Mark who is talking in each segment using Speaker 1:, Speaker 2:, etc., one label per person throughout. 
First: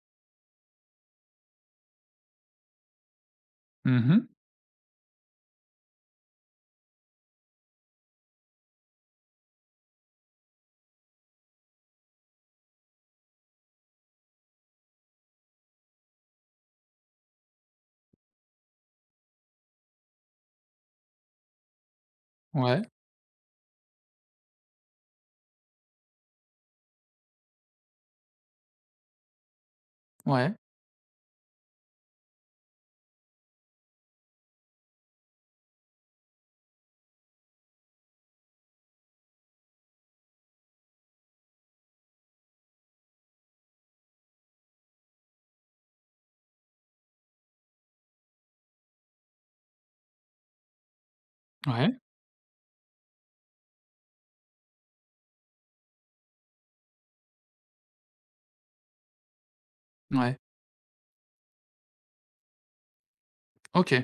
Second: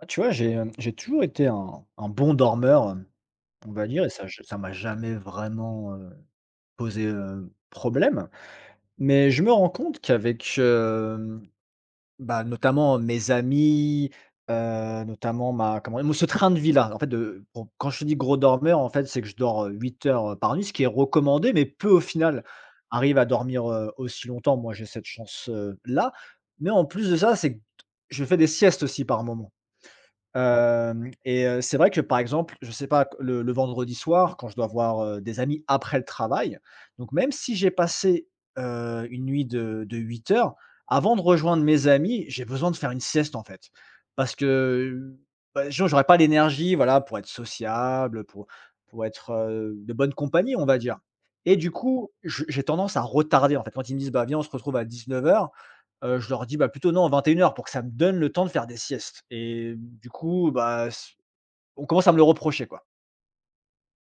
Speaker 1: Ah, tu vois, j'ai toujours été un bon dormeur, on va dire
Speaker 2: Mmh
Speaker 1: et
Speaker 2: mh.
Speaker 1: ça m'a jamais vraiment, posé, problème. Mais je me rends compte qu'avec notamment mes amis, notamment ma comment dire? Ce train de vie-là, en fait, de bon, quand je te dis gros dormeur, en fait, c'est que je dors, 8 heures, par nuit, ce qui est recommandé, mais peu, au final,
Speaker 2: Ouais,
Speaker 1: arrivent à dormir, aussi longtemps. Moi, j'ai cette chance, là. Mais en plus de ça, c'est que je fais des siestes aussi par moment.
Speaker 2: ouais,
Speaker 1: Hem et C'est vrai que, par exemple, je sais pas, le vendredi soir, quand je dois voir, des amis après le travail, donc même si j'ai passé, une nuit de 8 heures, avant de rejoindre mes amis, j'ai besoin de faire une sieste, en fait. Parce que, bah, sinon j'aurais pas l'énergie, voilà, pour être sociable, pour être, de bonne compagnie, on va dire et du
Speaker 2: ouais,
Speaker 1: coup, je j'ai tendance à retarder, en fait. Quand ils me disent: «Bah, viens, on se retrouve à 19 heures.» Je leur dis: «Bah, plutôt non, 21 heures, pour que ça me donne le temps de faire des siestes et du
Speaker 2: ouais.
Speaker 1: coup, bah, s on commence à me le reprocher, quoi.»
Speaker 2: OK.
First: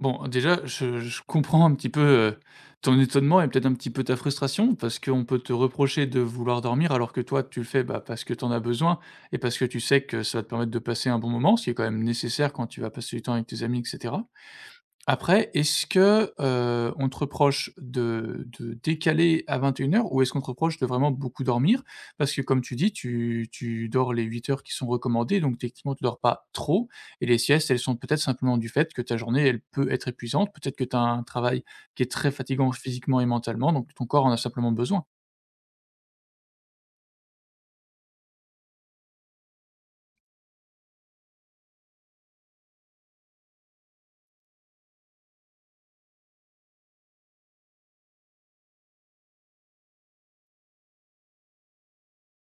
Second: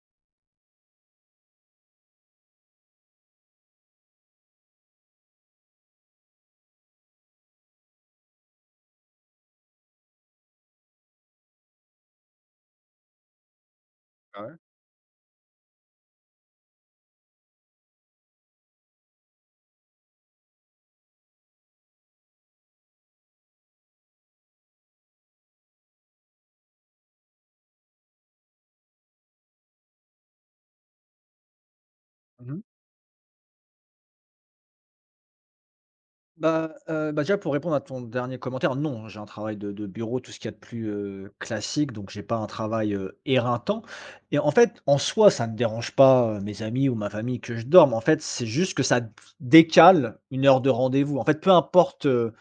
Speaker 2: Bon, déjà, je comprends un petit peu, ton étonnement et peut-être un petit peu ta frustration parce qu'on peut te reprocher de vouloir dormir alors que toi, tu le fais, bah, parce que tu en as besoin et parce que tu sais que ça va te permettre de passer un bon moment, ce qui est quand même nécessaire quand tu vas passer du temps avec tes amis et cetera. Après, est-ce que, on te reproche de décaler à 21 heures, ou est-ce qu'on te reproche de vraiment beaucoup dormir? Parce que comme tu dis, tu dors les 8 heures qui sont recommandées, donc techniquement, tu dors pas trop et les siestes, elles sont peut-être simplement du fait que ta journée, elle peut être épuisante, peut-être que tu as un travail qui est très
Speaker 1: Mmh
Speaker 2: fatigant physiquement et mentalement, donc ton corps en a simplement besoin.
Speaker 1: Bah, déjà pour répondre à ton dernier commentaire, non, hein, j'ai un travail de bureau, tout ce qu'il y a de plus, classique, donc j'ai pas un travail, éreintant et en fait, en soi, ça ne dérange pas, mes amis ou ma famille que je dorme. En fait, c'est juste que ça décale une heure de rendez-vous. En fait, peu importe,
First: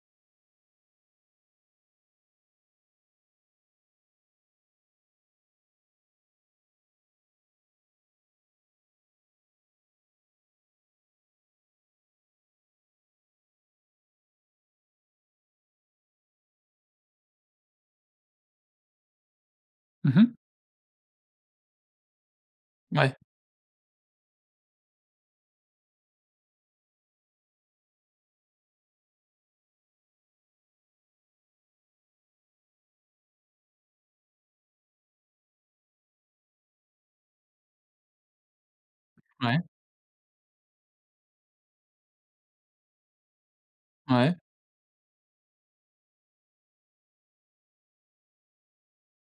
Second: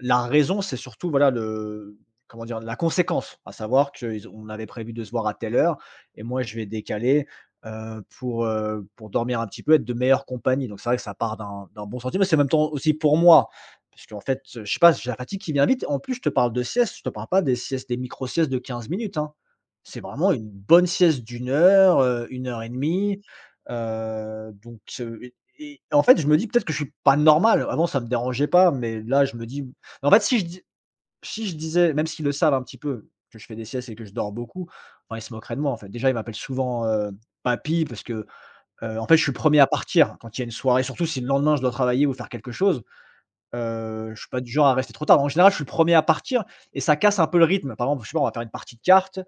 Speaker 1: la raison, c'est surtout, voilà, le comment dire? La conséquence, à savoir qu'ils on avait prévu de se voir à telle heure et moi je vais décaler pour dormir un petit peu, être de meilleure compagnie. Donc c'est vrai que ça part d'un bon sentiment. Mais c'est en même temps aussi pour moi, parce qu'en fait, je sais pas, j'ai la fatigue qui vient vite. En plus, je te parle de sieste, je te parle pas des siestes, des micro-siestes de 15 minutes, hein. C'est vraiment
Speaker 2: Mmh.
Speaker 1: une bonne sieste d'une heure, 1 heure et
Speaker 2: Ouais.
Speaker 1: demie, heu, donc heu et et en fait, je me dis peut-être que je suis pas normal. Avant, ça me dérangeait pas, mais là, je me dis en fait, si je disais même s'ils le savent un petit peu que je fais des siestes et que je dors beaucoup, enfin, ils se moqueraient de moi, en fait. Déjà, ils m'appellent souvent, papy parce que, en fait, je suis le
Speaker 2: Ouais.
Speaker 1: premier à partir quand il y a une soirée, surtout si le lendemain je dois travailler ou faire quelque chose. Je suis
Speaker 2: Ouais.
Speaker 1: pas du genre à rester trop tard. En général, je suis le premier à partir et ça casse un peu le rythme. Par exemple, je sais pas, on va faire une partie de cartes,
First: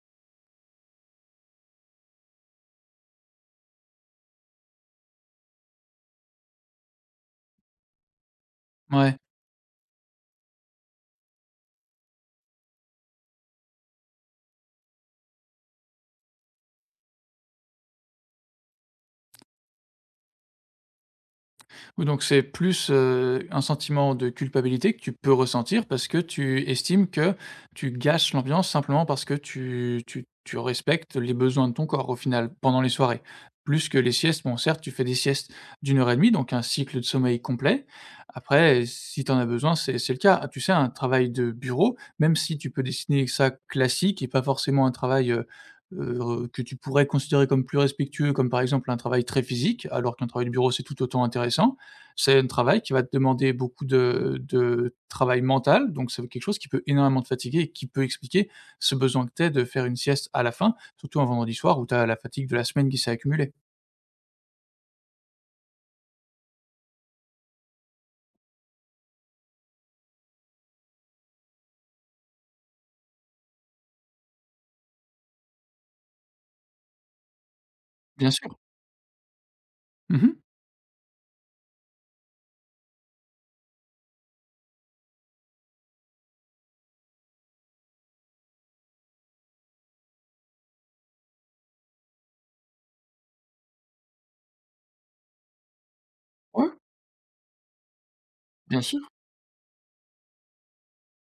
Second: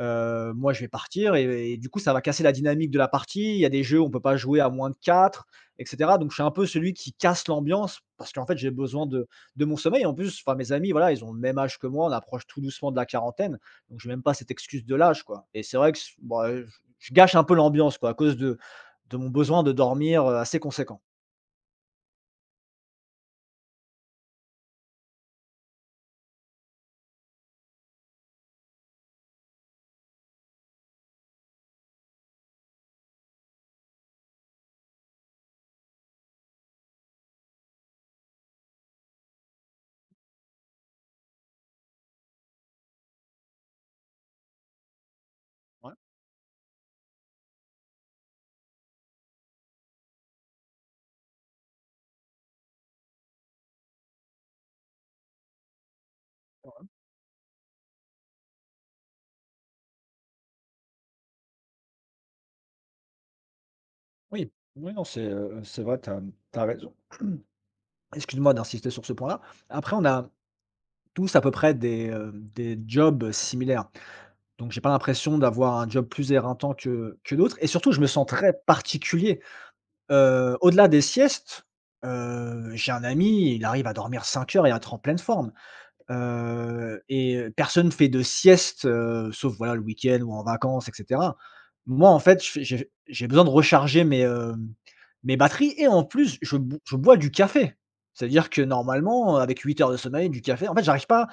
Speaker 1: moi je vais partir et du coup, ça va casser la dynamique de la partie. Il y a des jeux, où on peut pas jouer à moins de 4, et cetera. Donc je suis un peu celui qui casse l'ambiance parce qu'en fait, j'ai besoin
Speaker 2: Ouais.
Speaker 1: de mon sommeil. En plus, enfin mes amis, voilà, ils ont le même âge que moi, on approche tout doucement de la quarantaine, donc j'ai même pas cette excuse de l'âge, quoi et c'est vrai que je gâche un peu l'ambiance, quoi, à cause de mon besoin de dormir, assez conséquent.
Speaker 2: Oui, donc c'est plus, un sentiment de culpabilité que tu peux ressentir parce que tu estimes que tu gâches l'ambiance simplement parce que tu respectes les besoins de ton corps au final, pendant les soirées. Plus que les siestes, bon certes tu fais des siestes d'une heure et demie, donc un cycle de sommeil complet. Après si tu en as besoin, c'est le cas. Ah, tu sais un travail de bureau, même si tu peux dessiner ça classique et pas forcément un travail,
Speaker 1: Ouais.
Speaker 2: que tu pourrais considérer comme plus respectueux, comme par exemple un travail très physique, alors qu'un travail de bureau c'est tout autant intéressant. C'est un travail qui va te demander beaucoup de travail mental, donc c'est quelque chose qui peut énormément te fatiguer et qui peut expliquer ce besoin que tu as de faire une sieste à la fin, surtout un vendredi soir où tu as la fatigue de la semaine qui s'est accumulée.
Speaker 1: Oui, oui, non, c'est vrai, tu as raison. Excuse-moi d'insister sur ce point-là. Après, on a tous à peu près des jobs similaires. Donc j'ai pas l'impression d'avoir un job plus éreintant que d'autres et surtout, je me sens
Speaker 2: Bien sûr.
Speaker 1: très particulier.
Speaker 2: Mmh.
Speaker 1: Au-delà des siestes, j'ai un ami, il arrive à dormir 5 heures et à être en pleine forme. Et personne fait de sieste, sauf voilà le week-end ou en vacances et cetera. Moi en fait, je fais j'ai besoin de recharger mes, mes batteries et en plus
Speaker 2: Ouais,
Speaker 1: je bois du café. C'est-à-dire que
Speaker 2: bien sûr.
Speaker 1: normalement, avec 8 heures de sommeil, du café, en fait j'arrive pas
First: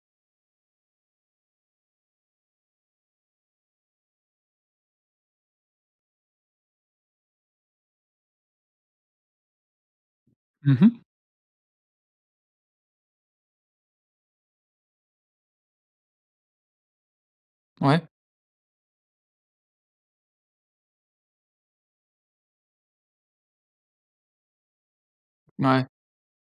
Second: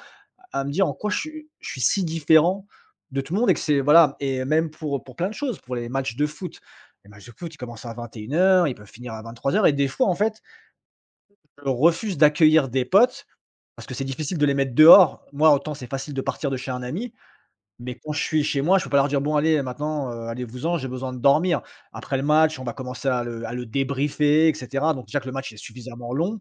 Speaker 1: à me dire en quoi je suis si différent de tout le monde et que c'est voilà et même pour plein de choses, pour les matchs de foot. Les matchs de foot, ils commencent à 21 heures, ils peuvent finir à 23 heures. Et des fois en fait,
Speaker 2: Mmh.
Speaker 1: je refuse d'accueillir des potes parce que c'est difficile de les mettre dehors. Moi, autant c'est facile de partir de chez un ami, mais
Speaker 2: Ouais,
Speaker 1: quand je suis chez moi, je peux pas leur dire: «Bon allez maintenant, allez-vous-en, j'ai besoin de dormir». Après le match, on va commencer à le débriefer et cetera. Donc déjà que le match est
Speaker 2: ouais,
Speaker 1: suffisamment long,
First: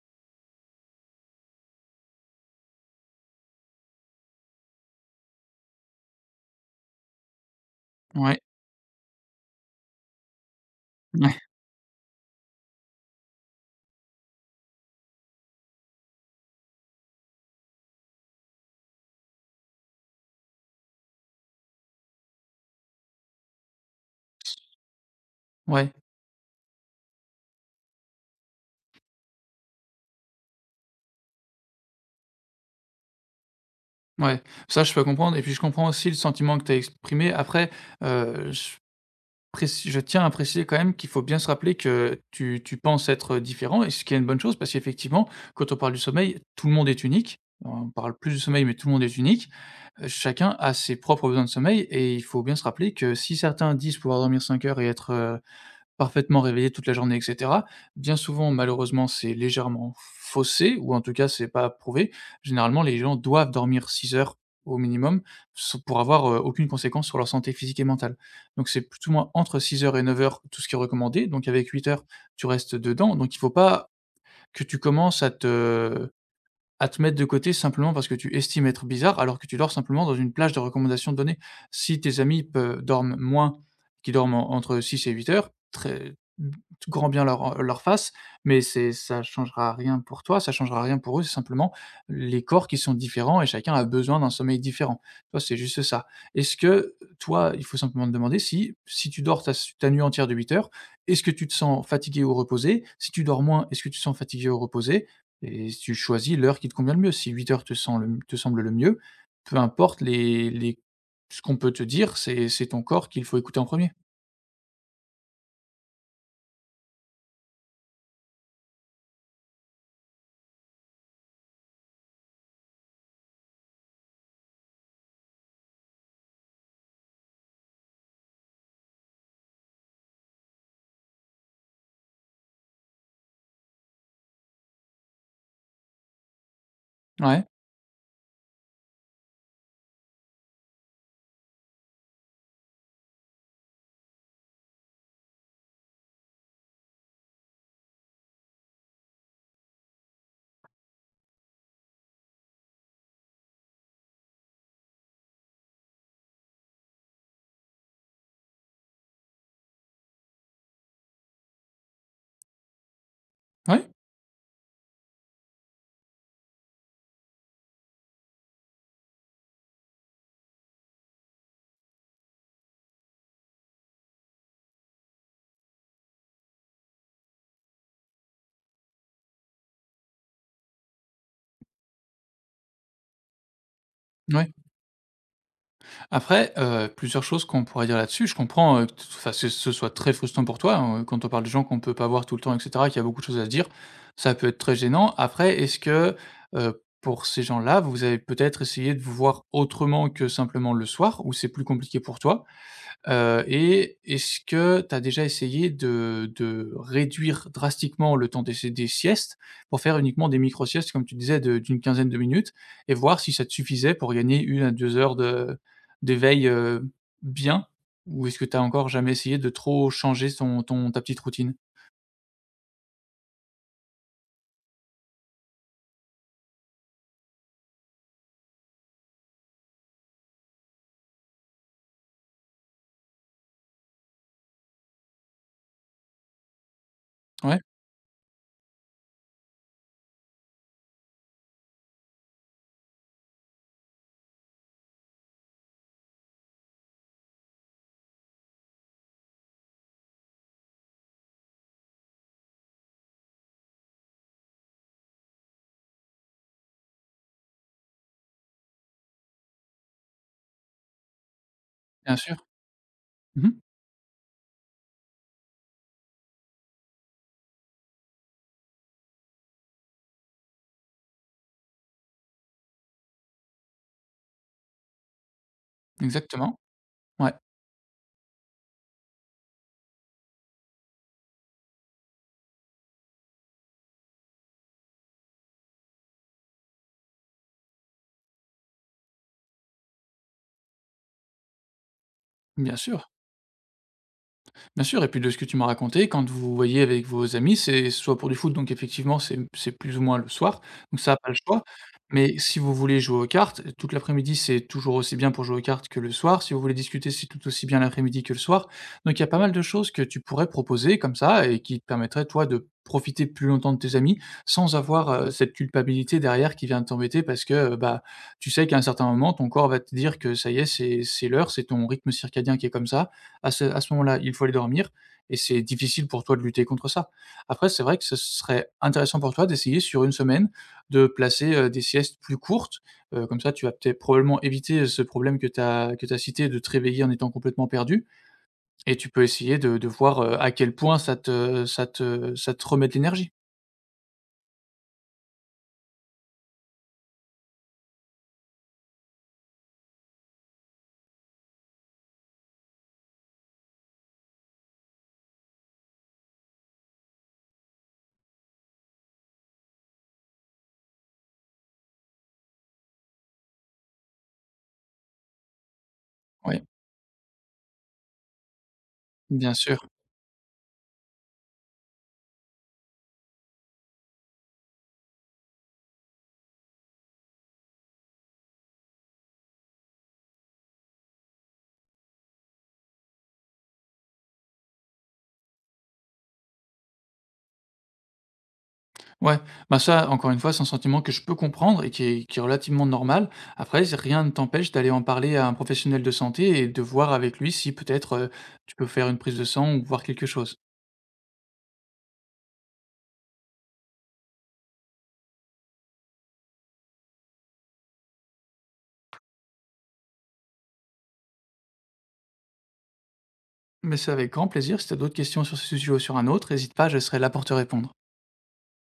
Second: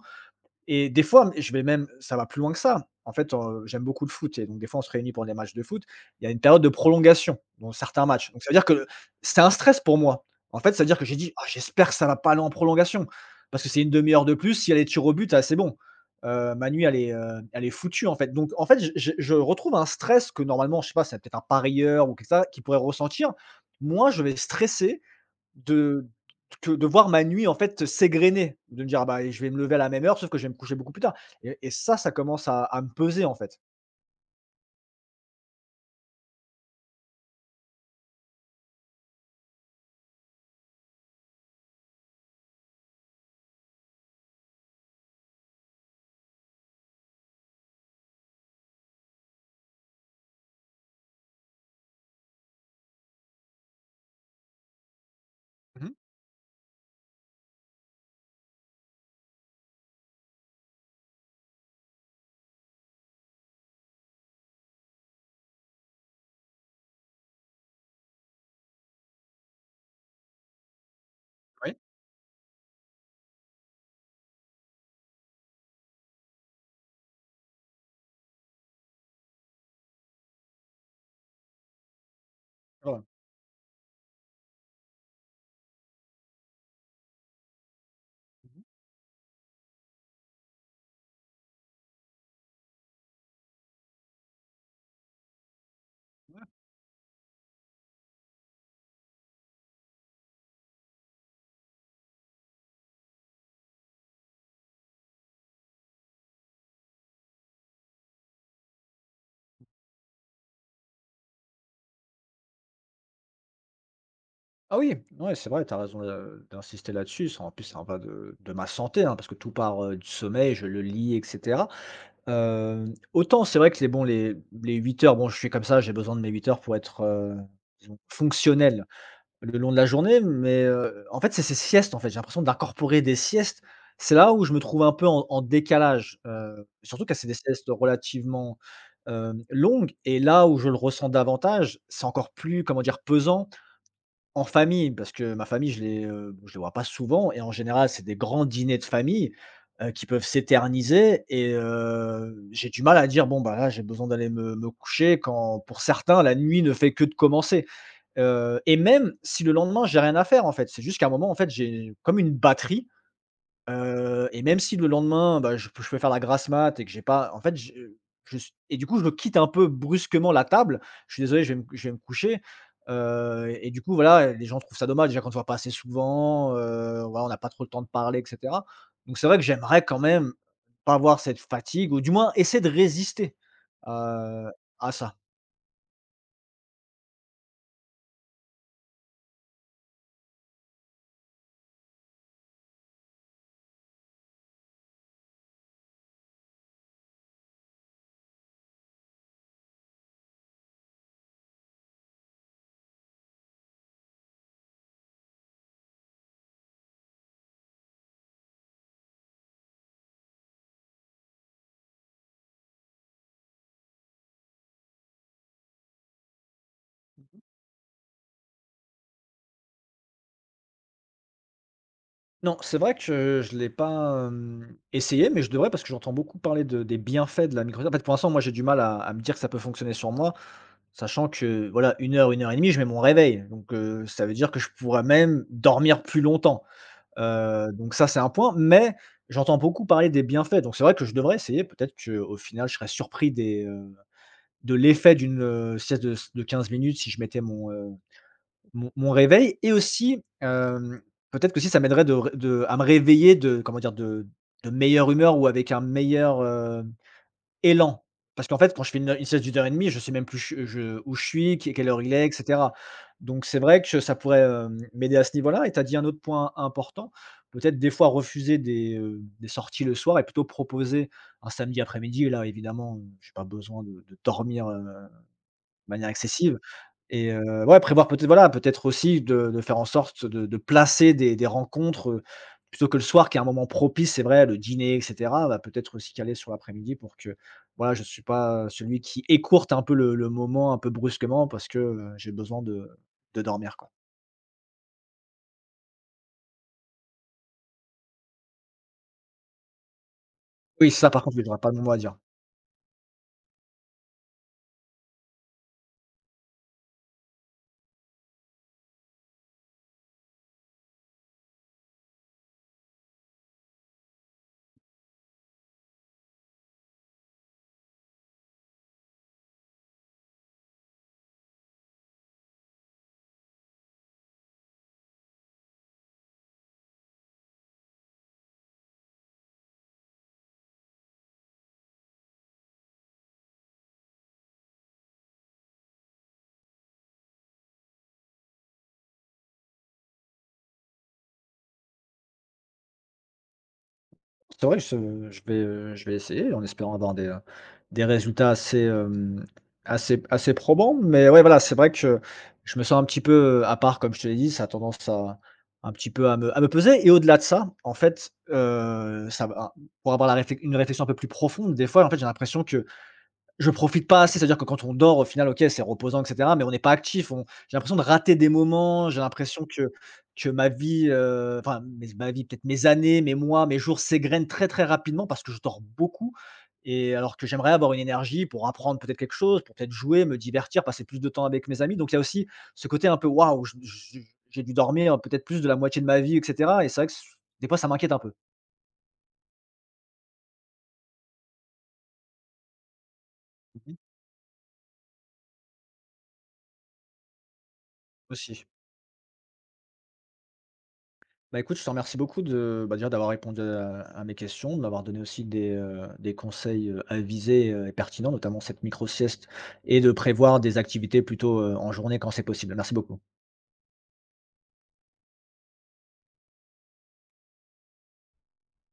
Speaker 1: et des fois, je vais même ça va plus loin que ça. En fait, j'aime beaucoup le foot et donc des fois, on se réunit pour des matchs de foot. Il y a une période de prolongation dans certains matchs.
Speaker 2: ouais,
Speaker 1: Donc ça veut dire que c'est un stress pour moi. En fait, ça veut dire que j'ai dit:
Speaker 2: ouais,
Speaker 1: «Ah j'espère que ça va pas aller en prolongation» parce que c'est une demi heure de plus, s'il y a les tirs au but, ah c'est bon. Ma nuit elle est foutue en fait. Donc en fait, je retrouve un stress que normalement, je sais pas, c'est peut-être un parieur ou quelque ça qui pourrait ressentir. Moi, je vais stresser
Speaker 2: ouais,
Speaker 1: de que de voir ma nuit en fait s'égrener, de me dire: «Ah bah, je vais me lever à la même heure, sauf que je vais me coucher beaucoup plus tard» et ça commence à me peser en fait.
Speaker 2: ouais. Ça, je peux comprendre et puis je comprends aussi le sentiment que tu as exprimé. Après, heu, je je tiens à préciser quand même qu'il faut bien se rappeler que tu penses être, différent et ce qui est une bonne chose parce qu'effectivement, quand on parle du sommeil, tout le monde est unique. On parle plus du sommeil, mais tout le monde est unique. Chacun a ses propres besoins de sommeil et il faut bien se rappeler que si certains disent pouvoir dormir 5 heures et être,
Speaker 1: Mmh
Speaker 2: parfaitement réveillé toute la journée et cetera. Bien souvent, malheureusement, c'est légèrement faussé ou en tout cas, c'est pas prouvé. Généralement, les gens doivent dormir 6 heures au minimum s pour avoir, aucune conséquence sur leur santé physique et mentale. Donc c'est plus ou moins entre 6 heures et 9 heures tout ce qui est recommandé, donc avec
Speaker 1: Oui.
Speaker 2: 8 heures, tu restes dedans. Donc il faut pas que tu commences à te mettre de côté simplement parce que tu estimes être bizarre, alors que tu dors simplement dans une plage de recommandations données. Si tes amis peu
Speaker 1: Voilà.
Speaker 2: dorment moins, qui dorment en entre 6 et 8 heures, très tout grand bien leur, leur face, mais
Speaker 1: Mmh
Speaker 2: c'est ça changera rien pour toi, ça changera rien pour eux, c'est simplement les corps qui sont différents et chacun a besoin d'un sommeil différent. Toi, c'est juste ça. Est-ce que, toi, il faut simplement te demander si tu dors ta nuit entière de 8 heures, est-ce que tu te sens fatigué ou reposé? Si tu dors moins, est-ce que tu te sens fatigué ou reposé? Et si tu choisis l'heure qui te convient le mieux. Si 8 heures te semble le mieux, peu importe les ce qu'on peut te dire, c'est ton corps qu'il faut écouter en premier.
Speaker 1: Ah oui, ouais, c'est vrai, tu as raison de d'insister là-dessus. Ça, en plus, ça va de ma santé, hein, parce que tout part, du sommeil, je le lis et cetera. Autant c'est vrai que les 8 heures, bon, je suis comme ça, j'ai besoin de mes 8 heures pour être, disons fonctionnel le long de la journée, mais, en fait, c'est ces siestes, en fait, j'ai l'impression d'incorporer des siestes. C'est là où je me trouve un peu en décalage, surtout quand c'est des
Speaker 2: Ouais,
Speaker 1: siestes relativement, longues et là où je le ressens davantage, c'est encore plus, comment dire, pesant en famille parce que ma famille, je les vois pas souvent et en général, c'est des grands dîners de famille, qui peuvent s'éterniser et j'ai du mal à dire: «Bon, bah, là, j'ai besoin d'aller me coucher» quand pour certains, la nuit ne fait que de commencer. Et même si le lendemain, j'ai rien à faire, en fait, c'est juste qu'à un moment, en fait, j'ai comme une batterie,
Speaker 2: ouais,
Speaker 1: et même si le lendemain, bah, je peux faire la grasse mat et que j'ai pas en fait, je s et du coup, je quitte un peu brusquement la table. Je suis désolé, je vais me coucher, et du coup, voilà, les gens trouvent ça dommage, déjà qu'on ne se voit pas assez souvent, voilà, on n'a pas trop le temps de parler et cetera. Donc c'est vrai que j'aimerais quand même pas avoir cette fatigue ou du moins essayer de résister, heu,
Speaker 2: ouais.
Speaker 1: à ça.
Speaker 2: Après, plusieurs choses qu'on pourrait dire là-dessus. Je comprends, que t enfin, ce soit très frustrant pour toi, hein, quand on parle de gens qu'on peut pas voir tout le temps et cetera, qu'il y a beaucoup de choses à se dire, ça peut être très gênant. Après, est-ce que, pour ces gens-là, vous avez peut-être essayé de vous voir autrement que simplement le soir ou c'est plus compliqué pour toi? Et est-ce que tu as déjà essayé de réduire drastiquement le temps des siestes pour faire uniquement des micro-siestes comme tu disais de d'une quinzaine de minutes et voir si ça te suffisait pour gagner une à 2 heures de d'éveil, bien? Ou est-ce que tu as encore jamais essayé de trop changer son ton ta petite routine?
Speaker 1: Non, c'est vrai que je ne l'ai pas, essayé, mais je devrais parce que j'entends beaucoup parler de des bienfaits de la micro en fait, pour l'instant, moi, j'ai du mal à me dire que ça peut fonctionner sur moi, sachant que, voilà, une heure et demie, je mets mon réveil, donc ça veut dire que je pourrais même dormir plus longtemps,
Speaker 2: Ouais,
Speaker 1: donc ça, c'est un point, mais j'entends beaucoup parler des bienfaits, donc c'est vrai que je devrais essayer. Peut-être qu'au final, je serais surpris des, de l'effet d'une, sieste de 15 minutes si je mettais mon, mon réveil et aussi, peut-être que si ça m'aiderait de ré de à me réveiller de comment dire? De meilleure humeur ou avec un meilleur, élan. Parce qu'en fait, quand je fais une sieste d'une heure et demie, je sais même plus je où je suis, que quelle heure il
Speaker 2: bien
Speaker 1: est et
Speaker 2: sûr.
Speaker 1: cetera. Donc
Speaker 2: Mmh.
Speaker 1: c'est vrai que ça pourrait, m'aider à ce niveau-là et tu as dit un autre point important, peut-être des fois refuser des sorties le soir et plutôt proposer un samedi après-midi. Là évidemment, j'ai pas besoin de dormir, de manière excessive.
Speaker 2: Exactement.
Speaker 1: Et
Speaker 2: Ouais.
Speaker 1: ouais, prévoir peut-être voilà, peut-être aussi de faire en sorte de placer des rencontres, plutôt que le soir qui est un moment propice, c'est vrai, le dîner et cetera, bah, peut-être aussi caler sur l'après-midi pour que, voilà, je ne suis pas, celui qui écourte un peu le moment un peu brusquement parce que, j'ai besoin
Speaker 2: Bien sûr.
Speaker 1: de dormir, quoi.
Speaker 2: Bien sûr et puis de ce que tu m'as raconté, quand vous vous voyez avec vos amis, c'est soit pour du foot, donc effectivement, c'est plus ou moins le soir,
Speaker 1: Oui,
Speaker 2: donc
Speaker 1: ça
Speaker 2: ça
Speaker 1: par
Speaker 2: pas le
Speaker 1: contre, oui, j'aurais
Speaker 2: choix.
Speaker 1: pas mon mot à dire.
Speaker 2: Mais si vous voulez jouer aux cartes, toute l'après-midi, c'est toujours aussi bien pour jouer aux cartes que le soir. Si vous voulez discuter, c'est tout aussi bien l'après-midi que le soir. Donc il y a pas mal de choses que tu pourrais proposer comme ça et qui te permettraient, toi, de profiter plus longtemps de tes amis sans avoir, cette culpabilité derrière qui vient t'embêter parce que, bah, tu sais qu'à un certain moment, ton corps va te dire que ça y est, c'est l'heure, c'est ton rythme circadien qui est comme ça à ce moment-là, il faut aller dormir et c'est difficile pour toi de lutter contre ça. Après, c'est vrai que ce serait intéressant pour toi d'essayer sur une semaine de placer, des siestes plus courtes, comme ça tu vas peut-être probablement éviter ce problème que tu as cité de te réveiller en étant complètement perdu et tu peux essayer de voir, à quel point ça te remet de l'énergie.
Speaker 1: C'est vrai, je vais, je vais essayer en espérant avoir des résultats assez, assez probants. Mais ouais, voilà, c'est vrai que je me sens un petit peu, à part, comme je te l'ai dit, ça a tendance à un petit peu à me peser et au-delà de ça, en fait, ça va pour avoir la réflec une réflexion un peu plus profonde, des fois, en fait, j'ai l'impression que je profite pas assez, c'est-à-dire que quand on dort, au final, OK, c'est reposant et cetera, mais
Speaker 2: Oui,
Speaker 1: on n'est pas actif. On J'ai l'impression de rater des moments, j'ai
Speaker 2: bien
Speaker 1: l'impression
Speaker 2: sûr.
Speaker 1: que ma vie, enfin, mes ma vie, peut-être mes années, mes mois, mes jours s'égrènent très, très rapidement parce que je dors beaucoup et alors que j'aimerais avoir une énergie pour apprendre peut-être quelque chose, pour peut-être jouer, me divertir, passer plus de temps avec mes amis. Donc il y a aussi ce côté un peu: «Waouh, je j'ai dû dormir peut-être plus de la moitié de ma vie» et cetera et c'est vrai que s des fois ça m'inquiète un peu.
Speaker 2: Ouais, bah, ça, encore une fois, c'est un sentiment que je peux comprendre et qui est relativement normal. Après,
Speaker 1: Mmh
Speaker 2: z rien ne t'empêche d'aller en parler à un professionnel de santé et de voir avec lui si peut-être,
Speaker 1: Aussi.
Speaker 2: tu peux faire une prise de sang ou voir quelque chose.
Speaker 1: Bah, écoute, je te remercie beaucoup de, bah, déjà d'avoir répondu à mes questions, de m'avoir donné aussi des conseils avisés et pertinents, notamment cette micro-sieste, et de prévoir des activités plutôt en journée quand c'est possible. Merci beaucoup.
Speaker 2: Mais c'est avec grand plaisir. Si tu as d'autres questions sur ce sujet ou sur un autre, hésite pas, je serai là pour te répondre.